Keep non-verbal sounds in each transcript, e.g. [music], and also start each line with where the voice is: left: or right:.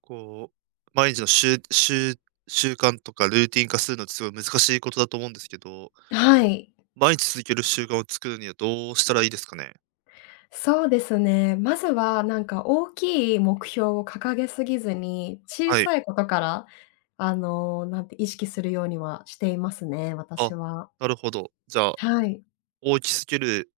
right: こう、毎日の習慣とかルーティン化するのってすごい難しいことだと思うんですけど、
left: はい。
right: 毎日続ける習慣を作るにはどうしたらいいですかね？
left: そうですね。まずは大きい目標を掲げすぎずに、小
right: はい。
left: さいことから、あの、なんて意識するようにはしていますね、私
right: あ、
left: は。
right: なるほど。じゃあ、
left: はい。
right: 大きすぎる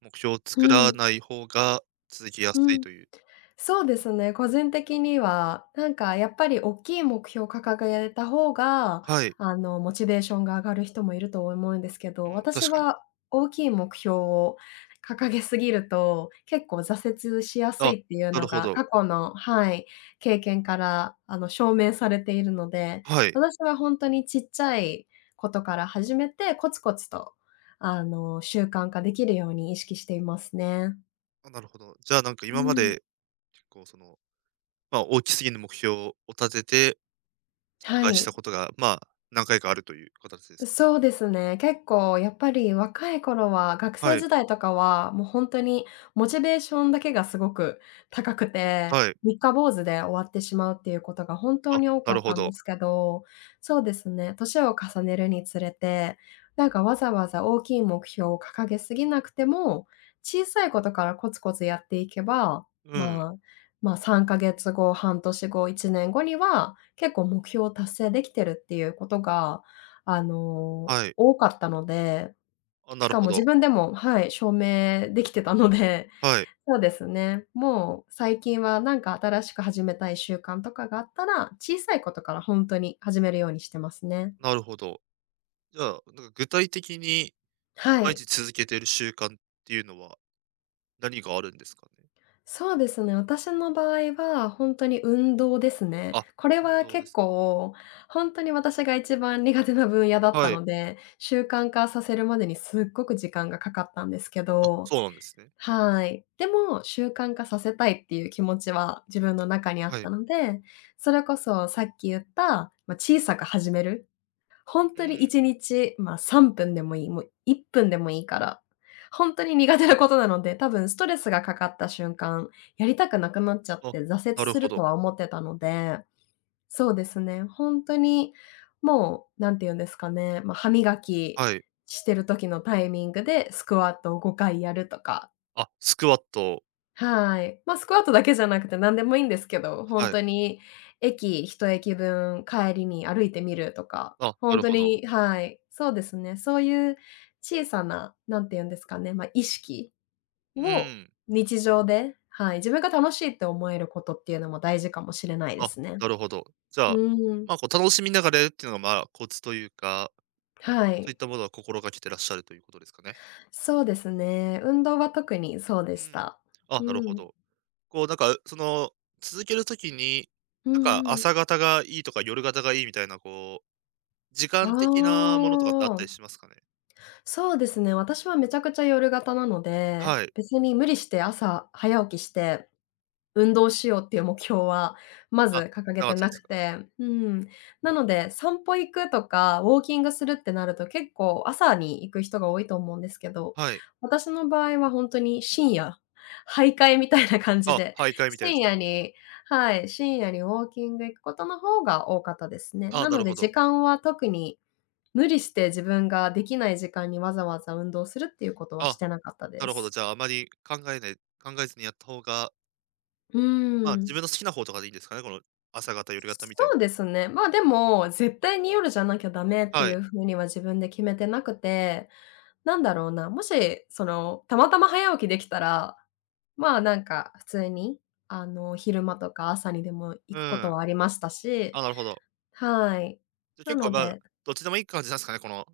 right: 目標を作
left: う
right: ら
left: ん、
right: ない方が続きやす
left: う
right: い
left: ん。
right: という。
left: そうですね、個人的には、やっぱり大きい目標を掲げた方が、
right: はい。
left: モチベーションが上がる人もいると思うんですけ
right: う
left: ど、
right: ん、
left: 私
right: 確かに。
left: は大きい目標を掲げすぎると、結構挫折しやす
right: あ、
left: いっていう
right: な
left: の
right: るほ
left: が
right: ど。
left: 過去の、はい、経験から、証明されているので、
right: はい。
left: 私は本当にちっちゃいことから始めて、コツコツと、習慣化できるように意識していますね。
right: あ、なるほど。じゃあ、なんか
left: う
right: 今ま
left: ん、
right: で結構その、まあ、大きすぎる目標を立てて、失
left: は
right: 敗した
left: い。
right: ことが、まあ、何回かあるという形ですかね？
left: そうですね。結構やっぱり若い頃は、学
right: は
left: 生
right: い、
left: 時代とかは、もうほんとにモチベーションだけがすごく高くて、
right: はい。
left: 三日坊主で終わってしまうっていうことが本当
right: あ、
left: に多
right: な
left: か
right: る
left: っ
right: ほ
left: たんで
right: ど。
left: すけど、そうですね、年を重ねるにつれて、わざわざ大きい目標を掲げすぎなくても、小さいことからコツコツやっていけば、
right: うん、
left: まあ、3か月後、半年後、1年後には、結構目標を達成できてるっていうことが
right: はい。
left: 多かったので、
right: あ、な
left: し
right: る
left: かも
right: ほ
left: 自
right: ど。
left: 分でも、はい、証明できてたので、
right: はい、
left: [laughs] そうですね。もう最近は新しく始めたい習慣とかがあったら、小さいことから本当に始めるようにしてますね。
right: なるほど。じゃあ、なんか具体的に
left: は
right: 毎
left: い。
right: 日続けてる習慣っていうのは何があるんですかね？
left: そうですね、私の場合は本当に運動ですね。
right: あ、
left: これ
right: 運
left: は
right: 動で
left: 結
right: す。
left: 構、本当に私が一番苦手な分野だった
right: はい。
left: ので、習慣化させるまでにすっごく時間がかかったんですけ
right: あ、
left: ど、
right: そうなんですね。
left: はい。でも、習慣化させたいっていう気持ちは自分の中にあっ
right: はい。
left: たので、それこそさっき言った、まあ、小さく始める。本
right: う
left: 当に
right: ん。
left: 1日、まあ、3分でもいい、もう1分でもいいから、本当に苦手なことなので、多分ストレスがかかった瞬間、やりたくなくなっちゃっ
right: あ、
left: て挫折
right: なる
left: す
right: ほ
left: ると
right: ど。
left: は思ってたので、そうですね、本当にもう、なんて言うんですかね、まあ、歯磨き
right: はい。
left: してる時のタイミングでスクワットを5回やるとか、
right: あ、スクワット、
left: はい。まあ、スクワットだけじゃなくて何でもいいんですけど、ほん
right: はい。
left: とに駅一駅分帰りに歩いてみるとか、
right: あ、
left: ほ
right: な
left: ん
right: る
left: と
right: ほど。
left: に、はい、そうですね。そういう小さな、何て言うんですかね、ま、意識
right: う
left: を
right: ん。
left: 日常で、はい、自分が楽しいって思えることっていうのも大事かもしれないで
right: あ、
left: すね。
right: なるほど。じゃあ、
left: うん、
right: まあ、こう楽しみながらやるっていうのが、まあ、コツというか、
left: は
right: そうい
left: い。
right: ったものは心がけてらっしゃるということですかね？
left: そうですね。運動は特にそうで
right: う
left: し
right: ん。
left: た。う
right: あ、なるほ
left: ん。
right: ど。こうなんか、その、続けるときに、
left: う
right: なんか
left: んうん。
right: 朝方がいいとか夜型がいいみたいなこう、時
left: あ
right: 間的なものとかってあった
left: あ。
right: りしますかね？
left: そうですね、私はめちゃくちゃ夜型なので、
right: はい。
left: 別に無理して朝早起きして運動しようっていう目標はま
right: あ、
left: ず掲げ
right: なか
left: て
right: った
left: な
right: で
left: く
right: すか。
left: て、うん。なので、散歩行くとか、ウォーキングするってなると結構朝に行く人が多いと思うんですけど、
right: はい。
left: 私の場合は本当に深夜、徘徊みたいな感じ
right: あ、
left: で、
right: 徘徊みたいなや
left: 深
right: つ。
left: 夜に、はい、深夜にウォーキング行くことの方が多かったですね。
right: あ
left: な
right: な
left: の
right: る
left: で
right: ほ
left: 時
right: ど。
left: 間は特に無理して自分ができない時間にわざわざ運動するっていうことはし
right: あ、
left: てなかったで
right: なるほど。
left: す。
right: じゃあ、あまり考えずにやった方が、
left: う
right: ま
left: ー
right: あ、自
left: ん。
right: 分の好きな方とかでいいんですかね？この朝型、夜型みたいな。
left: そうですね。まあ、でも、絶対に夜じゃなきゃダメって
right: は
left: い
right: い。
left: う風には自分で決めてなくて、なんだろうな、もし、その、たまたま早起きできたら、普通に、昼間とか朝にでも行
right: う
left: くこと
right: ん。
left: はありましたし、
right: あ、なるほど。
left: はい。
right: じゃ、
left: な
right: 結構、
left: の
right: まあ、
left: で
right: どっちでもいい感じなんですかね？この、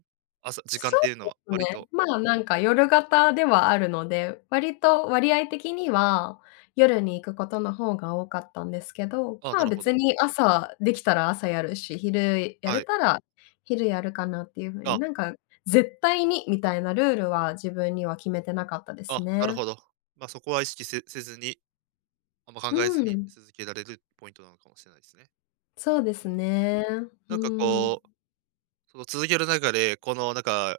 right: 朝時間
left: そ
right: っていうのは、割
left: ね、
right: と。
left: まあ、夜型ではあるので、割と割合的には、夜に行くことの方が多かったんですけど、
right: あ、
left: ま
right: な
left: あ、
right: るほ
left: 別
right: ど。
left: に朝できたら朝やるし、昼や
right: は
left: れ
right: い。
left: たら昼やるかなっていう風に、
right: あ
left: 絶対にみたいなルールは自分には決めてなかったです
right: あ、なる
left: ね。
right: ほど。ま、あそこは意識せずに、あんま考
left: う
right: えずに
left: ん、
right: 続けられるポイントなのかもしれないですね。
left: そうで
right: う
left: す
right: ん。
left: ね。う
right: なんか
left: ん。
right: こう、その続ける中で、このなんか、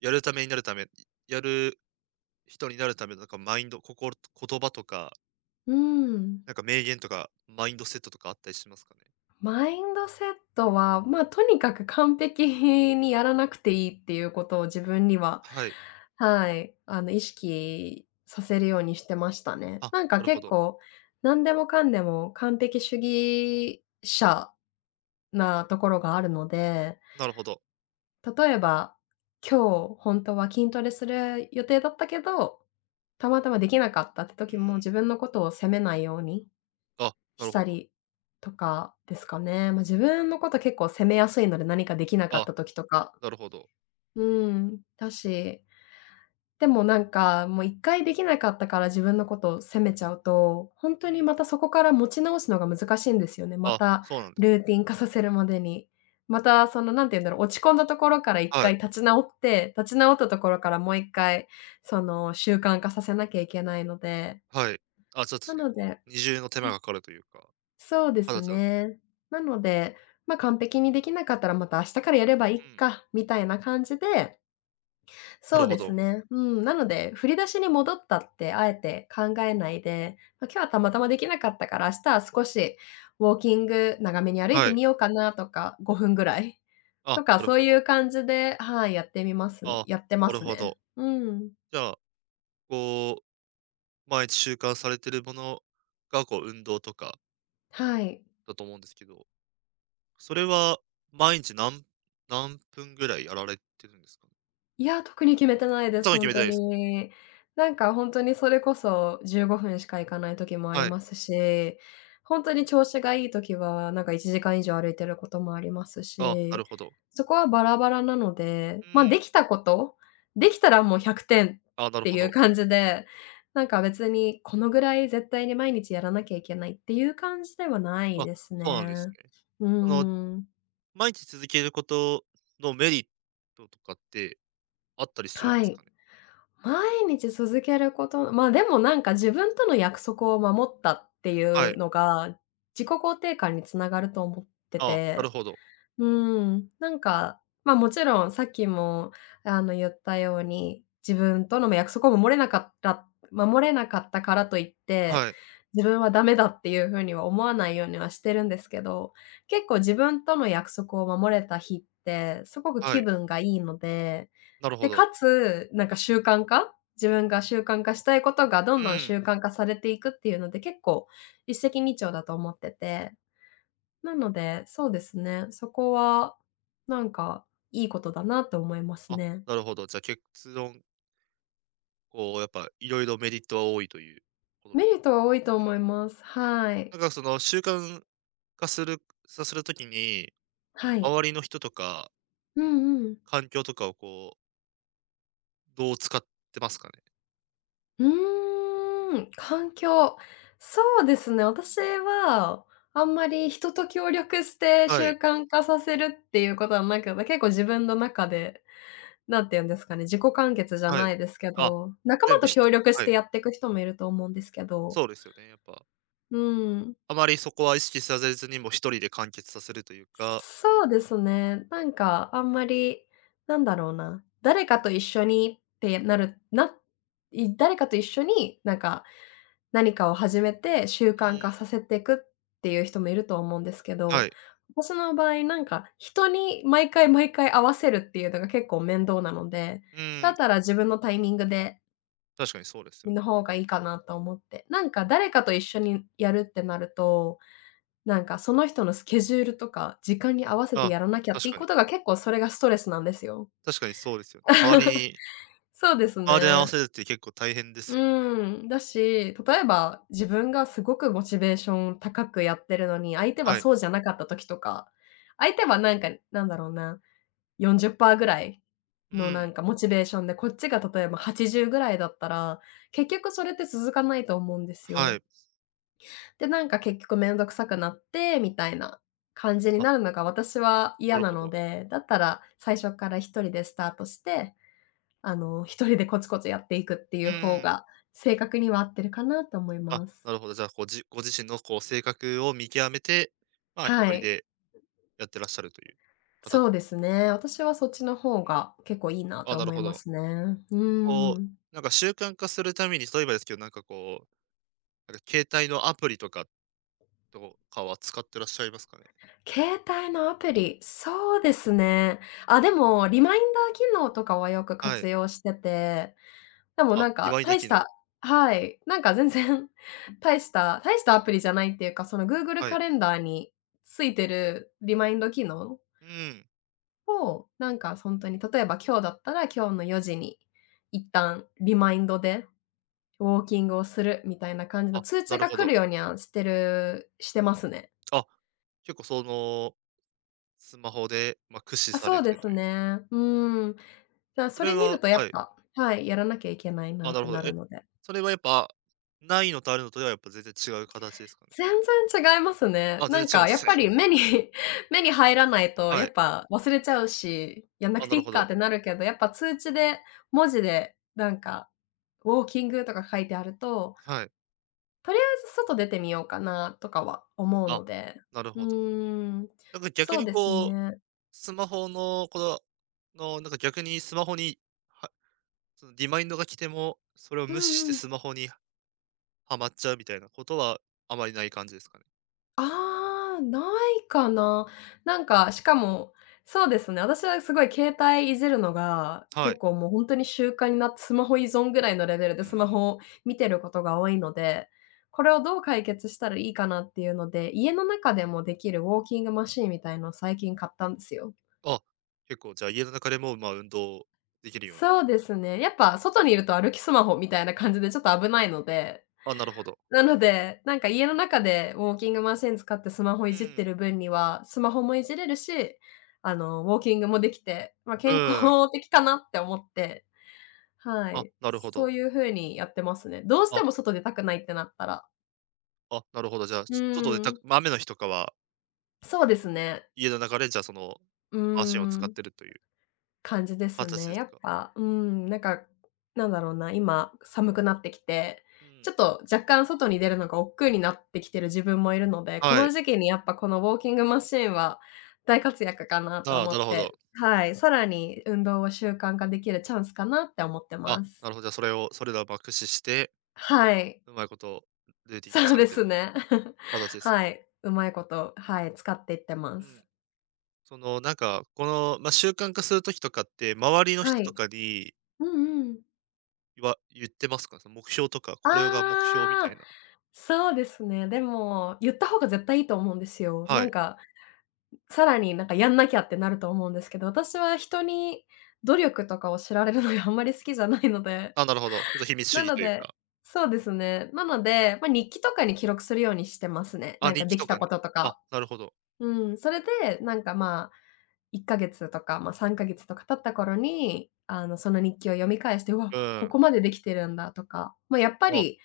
right: やるためになるためやる人になるためのなんかマインド、言葉とか、
left: うん。
right: なんか名言とか、マインドセットとかあったりしますかね？
left: マインドセットは、まあ、とにかく完璧にやらなくていいっていうことを自分には、
right: はい。
left: はい、意識させるようにしてましたね。
right: あ、なるほ
left: 結
right: ど、
left: 構、何でもかんでも完璧主義者なところがあるので、
right: なるほど。
left: 例えば、今日本当は筋トレする予定だったけど、たまたまできなかったって
right: う
left: 時も
right: ん。
left: 自分のことを責めないように
right: あ、な
left: し
right: る
left: た
right: ほど。
left: りとかですかね。まあ、自分のこと結構責めやすいので、何かできなかった
right: あ、
left: 時とか。
right: なるほど。
left: うん、だし、でも、もう一回できなかったから自分のことを責めちゃうと、本
right: う
left: 当に
right: ん。
left: またそこから持ち直すのが難しいんですよね。ま
right: あ、
left: た
right: そうなんです。
left: ルーティン化させるまでに。またその、なんて言うんだろう、落ち込んだところから一
right: は
left: 回
right: い、
left: 立ち直って、立ち直ったところからもう一回その習慣化させなきゃいけないので、
right: はい。あ、ちょっと
left: な
right: 結
left: の
right: 構、
left: で
right: 二重の手間がかかるというか、
left: そうです
right: はちゃん
left: ね。なので、まあ、完璧にできなかったらまた明日からやればいい
right: うん、
left: か、みたいな感じで、
right: な
left: そ
right: る
left: う
right: ほ
left: です
right: ど。
left: ね、うん、なので、振り出しに戻ったってあえて考えないで、まあ、今日はたまたまできなかったから明日は少しウォーキング長めに歩いて
right: はい。
left: みようかなとか、5分ぐらい
right: あ、
left: とか、
right: なる
left: そう
right: ほ
left: い
right: ど。
left: う感じで、はい、
right: あ
left: やってま
right: なる
left: す
right: ほ
left: ね。
right: ど。
left: うん。
right: じゃあ、こう、毎日習慣されてるものが、こう、運動とか
left: はい。
right: だと思うんですけど、それは毎日何、何分ぐらいやられてるんですかね？
left: いや、特に決めてないです、
right: 頭に
left: ほ
right: 決
left: ん
right: めて
left: と
right: ないですか？
left: に。ほんとにそれこそ15分しか行かない時もあり
right: はい。
left: ますし、ほんとに調子がいい時は、1時間以上歩いてることもあります
right: あ、な
left: し、
right: るほど。
left: そこはバラバラなので、
right: う
left: ま、
right: ん。
left: できたこと、できたらもう100点っ
right: あ、なる
left: て
right: ほ
left: いう
right: ど。
left: 感じで、別にこのぐらい絶対に毎日やらなきゃいけないっていう感じではない
right: あ、
left: です
right: そうなんです
left: ね。
right: ね。
left: うー
right: その、
left: ん、
right: 毎日続けることのメリットとかってあったりするん
left: は
right: です
left: い。
right: かね？
left: 毎日続けること、まあ、でも自分との約束を守ったってい
right: は
left: う
right: い。
left: のが、自己肯定感につながると思って
right: あなる
left: て、
right: ほど。
left: うん、ま、もちろんさっきも、言ったように、自分との約束を守れなかったからといって、
right: はい、
left: 自分はダメだっていう風には思わないようにはしてるんですけど、結構自分との約束を守れた日って、すごく
right: は
left: 気
right: い。
left: 分がいいので、
right: なるほ
left: で、
right: ど。
left: かつ、なんか習慣化自分が習慣化したいことがど
right: う
left: んどん
right: ん。
left: 習慣化されていくっていうので、結構一石二鳥だと思ってて、なので、そうですね、そこはなんかいいことだなと思います
right: あ、
left: ね。
right: なるほど。じゃ、結論こうやっぱいろいろメリットは多いということ。
left: メリットは多いと思
right: う
left: い
right: ん。
left: ます。はい。
right: なんかその習慣化させるときに、
left: はい。
right: 周りの人とか
left: うんうん。
right: 環境とかをこう、どう使ってますかね？
left: うーん、環境。そうですね、私はあんまり人と協力して
right: は
left: 習
right: い、
left: 慣化させるっていうことはなくて、結構自分の中で、なんて言うんですかね、自己完結じゃ
right: は
left: な
right: い。
left: いですけ
right: あ、
left: ど、仲間
right: 全部
left: と
right: ひ
left: 協
right: と
left: 力し
right: は
left: て
right: い、
left: やっていく人もいると思うんですけど、
right: そうですよね、やっぱ。
left: うん。
right: あまりそこは意識させずにもう人で完結させるというか、
left: そうですね。あんまり、なんだろうな、誰かと一緒に何かを始めて習
right: う
left: 慣化
right: ん、
left: させていくっていう人もいると思うんですけ
right: は
left: ど、
right: い、
left: 私の場合、人に毎回毎回合わせるっていうのが結構面倒なので、
right: う
left: だ
right: ん、
left: ったら自分のタイミングで
right: 確かにそうですよ
left: の
right: ね。
left: 方がいいかなと思って。なんか誰かと一緒にやるってなると、なんかその人のスケジュールとか、時間に合わせて
right: あ、
left: やらなきゃって
right: 確
left: いう
right: か
left: こ
right: に、
left: とが、結構それがストレスなんですよ。
right: 確かにそうですよね。周りに
left: そうです
right: 周りに合わ
left: ね。
right: せるって結構大変で
left: う
right: すよね。
left: ーん。だし、例えば自分がすごくモチベーション高くやってるのに、相手は
right: はい、
left: そうじゃなかった時とか、相手はなんか、なんだろうな、40%ぐらい
right: う
left: のなん
right: ん、
left: かモチベーションで、こっちが例えば80ぐらいだったら、結局それって続かないと思うんです
right: は
left: よ。
right: い、
left: で、なんか結局めんどくさくなってみたいな感じに
right: あ、
left: なるのが私は
right: な
left: 嫌
right: る
left: な
right: ほ
left: の
right: ど。
left: で、だったら最初から一人でスタートして、一人でコツコツやっていくってい
right: う
left: う方
right: ん。
left: が正確には合ってるかなと思い
right: あ、
left: ます。
right: なるほど。じゃあ、こう、ご自身のこう性格を見極めて、まあ、一
left: は
right: 人
left: い。
right: でやってらっしゃるという形
left: そう
right: で
left: で
right: す。
left: すね。私はそっちの方
right: うん。
left: が結構いいな
right: あ、
left: と
right: なる
left: 思い
right: ほ
left: ま
right: ど。
left: すね。う
right: こ
left: ん。
right: う、なんか習慣化するために、例えばですけど、なんかこう、なんか携帯のアプリとかは使ってらっしゃいますかね？
left: 携帯のアプリ、そうですね。あ、でもリマインダー機能とかはよく
right: は
left: 活
right: い。
left: 用してて、でも
right: あ、
left: なんか、
right: 祝いだ
left: 大し
right: けの
left: た、はい、なんか全然 [laughs] 大したアプリじゃないっていうか、その Google
right: はい。
left: カレンダーについてるリマインド機能
right: うん。
left: を、なんか本当に例えば今日だったら、今日の4時に一旦リマインドでウォーキングをするみたいな感じの
right: あ、
left: 通
right: な
left: 知
right: る
left: が
right: ほ
left: 来
right: ど。
left: るようにはしてますね。
right: あ、結構その、スマホで、まあ、駆使
left: あ、
right: さ
left: そ
right: れ
left: う
right: て
left: で
right: る
left: す
right: という。
left: ね。うん。
right: そ
left: そ
right: れ
left: れ見
right: は
left: るとや
right: は
left: っ
right: い。
left: ぱ、はい、やらなきゃいけないな
right: あ、
left: っ
right: なる
left: て
right: ほ
left: な
right: ど。
left: る
right: え、
left: ので。
right: それはやっぱ、ないのとあるのとではやっぱ全然違う形ですかね？
left: 全然違いますね。
right: あ、
left: な
right: 全然
left: ん
right: 違うんで
left: かやっぱ
right: す。
left: り[laughs] 目に入らないと、
right: は
left: やっ
right: い。
left: ぱ忘れちゃうし、やんな
right: あ、
left: く
right: な
left: てい
right: る
left: い
right: ほ
left: かっ
right: ど。
left: てなるけど、やっぱ通知で、文字でなんかウォーキングとか書いてあると、
right: はい。
left: とりあえず外出てみようかなとかは思う
right: あ、
left: ので。
right: なる
left: う
right: ほど。
left: ーん、
right: なんか逆
left: そう
right: に
left: です
right: こう、
left: ね。
right: スマホのこの、なんか逆にスマホに、はそのリマインドが来ても、それを
left: う
right: 無視し
left: んう
right: て
left: ん。
right: スマホにはまっちゃうみたいなことはあまりない感じですかね？
left: ああ、ないかな。なんか、しかも、そうですね、私はすごい携帯いじるのが、
right: は
left: 結
right: い。
left: 構もうほんとに習慣になって、スマホ依存ぐらいのレベルで
right: う
left: スマ
right: ん。
left: ホを見てることが多いので、これをどう解決したらいいかなっていうので、家の中でもできるウォーキングマシーンみたいのを最近買ったんですよ。
right: あ、結構じゃあ家の中でも、ま、運動できるように。
left: そうですね。やっぱ外にいると歩きスマホみたいな感じでちょっと危ないので
right: あ、なるほど。
left: なので、なんか家の中でウォーキングマシン使ってスマホい
right: う
left: じって
right: ん。
left: る分には、スマホもいじれるし、ウォーキングもできて、ま、
right: う
left: 健
right: ん。
left: 康的かなって思って、は
right: あ、
left: い、
right: なるほ
left: そ
right: ど。
left: ういう風にやってますね。どうし
right: あ、
left: ても外出たくないってなったら。
right: あ、なるほど。じゃあ、
left: う
right: 外でた
left: ーん、
right: まあ雨の日とかは、
left: そうですね。
right: 家の中でじゃあその、
left: うー
right: マシンを使っ
left: ん。
right: てるという
left: 感じです
right: 形
left: ね。
right: で
left: や
right: す
left: っ
right: か？
left: ぱ、うん、なんか、なんだろうな、今寒くなってきて、
right: う
left: ちょ
right: ん。
left: っと若干外に出るのが億劫になってきてる自分もいるので、こ
right: は
left: の
right: い。
left: 時期にやっぱこのウォーキングマシーンは大活躍かなと
right: ああ、
left: 思
right: なる
left: っ
right: ほ
left: て、
right: ど。
left: はい、さらに運動を習慣化できるチャンスかなって思って
right: あ、
left: ま
right: な
left: す。
right: るほど、じゃあそれらを、ま、駆使して、
left: はい、
right: うまいことルーティン化
left: そう
right: され
left: で
right: て
left: す
right: る
left: ね。[laughs]
right: 形です。
left: はい、うまいこと、はい、使っていってま
right: う
left: す。
right: ん。その、なんか、この、まあ、習慣化する時とかって、周りの
left: は
right: 人と
left: い。
right: かに、
left: うんうん。
right: 言ってますか？その目標とか、これが目標みた
left: ああ。
right: いな。
left: そうですね。でも、言った方が絶対いいと思うんですよ。な
right: は
left: ん
right: い。
left: か、さらになんかやんなきゃってなると思うんですけど、私は人に努力とかを知られるのがあんまり好きじゃないので、
right: あ、なるほど。ちょっと秘密主
left: な
right: 義
left: の
right: という
left: で、
right: か。
left: そうですね。なので、まあ、日記とかに記録するようにしてますね。
right: あ、
left: なんか
right: 日
left: で
right: 記
left: き
right: と
left: た
right: かに。
left: ことと
right: あ、
left: か。
right: なるほど。
left: うん、それで、なんかまあ、1か月とか、まあ、3か月とか経った頃に、その日記を読み返して、う
right: う
left: わ、こ
right: ん。
left: こまでできてるんだとか、まあ、やっぱ
right: あ、
left: り、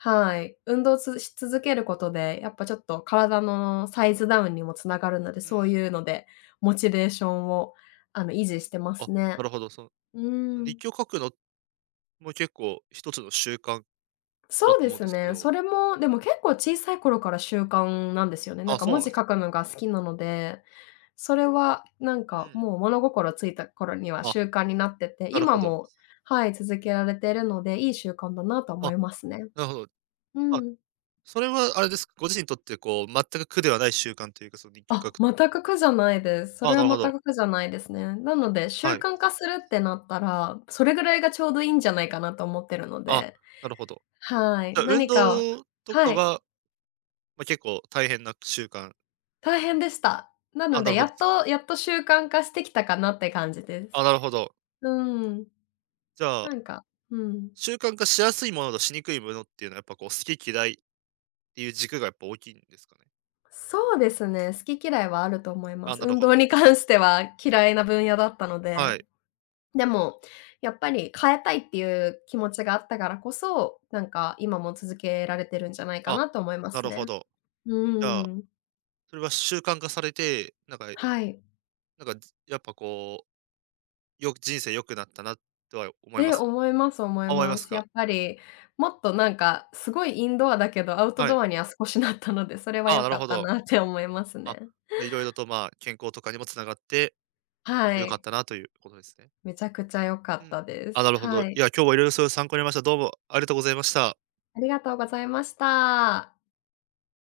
left: はい、運動し続けることで、やっぱちょっと体のサイズダウンにもつながるので、
right: う
left: そ
right: ん。
left: ういうのでモチベーションを、維持してます
right: あ、
left: ね。
right: なるほど。その、
left: う
right: その
left: ーん。
right: 日記を書くのも結構一つの習慣かだ
left: そ
right: と
left: うで
right: 思うん
left: す
right: ですけ
left: ね。
right: ど。
left: それも、でも結構小さい頃から習慣なんですよね。なん
right: あ、
left: か
right: そう
left: 文
right: なん
left: 字
right: です
left: 書
right: ね。
left: くのが好きなので、それはなん
right: う
left: か
right: ん。
left: もう物心ついた頃には
right: あ、
left: 習慣になってて、
right: なる
left: 今
right: ほど。
left: も、はい、続けられているので、いい習慣だなと思
right: あ、
left: いますね。
right: なるほど。
left: う
right: あ、
left: ん。
right: それはあれですか、ご自身にとってこう、全く苦ではない習慣というか、その日記を書
left: あ、
right: くと
left: 全
right: か。
left: く苦じゃないです。そ
right: あ
left: れ
right: あ、
left: は
right: なる
left: 全
right: ほど。
left: く苦じゃないですね。なので、習
right: はい。
left: 慣化するってなったら、それぐらいがちょうどいいんじゃないかなと思ってるの
right: あ、
left: で、
right: なるほど。
left: はい、
right: じゃあ、運
left: 何かを、
right: 動とか
left: はい。
right: は、ま、結構大変な習慣。
left: 大変でした。なの
right: あ、な
left: で、
right: るほ
left: や
right: ど。
left: っとやっと習慣化してきたかなって感じで
right: あ、
left: す。
right: なるほど。
left: うーん。
right: じゃあ、
left: なんか、うん。
right: 習慣化しやすいものとしにくいものっていうのは、やっぱこう、好き嫌いっていう軸がやっぱ大きいんですかね？
left: そうですね、好き嫌いはあると思いま
right: あ、
left: す。
right: なる
left: 運
right: ほ
left: 動
right: ど。
left: に関しては嫌いな分野だったの
right: は
left: で。
right: い。
left: でも、やっぱり変えたいっていう気持ちがあったからこそ、なんか今も続けられてるんじゃないか
right: あ、
left: なと思いま
right: な
left: す
right: るほ
left: ね。
right: ど。
left: う
right: じ
left: ー
right: ゃあ、
left: ん。
right: それは習慣化されて、なんか
left: はい。
right: なんか、やっぱこう、人生良くなったなとは思い
left: え、
right: ますか？
left: 思います、思い
right: あ、思いま
left: ま
right: す
left: す。や
right: か？
left: っぱり、もっとなんか、すごいインドアだけど、アウト
right: は
left: ド
right: い。
left: アには少しなったので、それは
right: ああ、
left: 良
right: なる
left: かっ
right: ほ
left: た
right: ど。
left: なって思います
right: あ、
left: ね。
right: じゃ、色々と、まあ、健康とかにもつながって、
left: は
right: 良かっ
left: い。
right: たなということですね。
left: めちゃくちゃ良か
right: う
left: っ
right: ん。
left: たで
right: あ、
left: す。
right: なるほど。い
left: はい。
right: や、今日は色々そういう参考になりました。どうもありがとうございました。
left: ありがとうございました。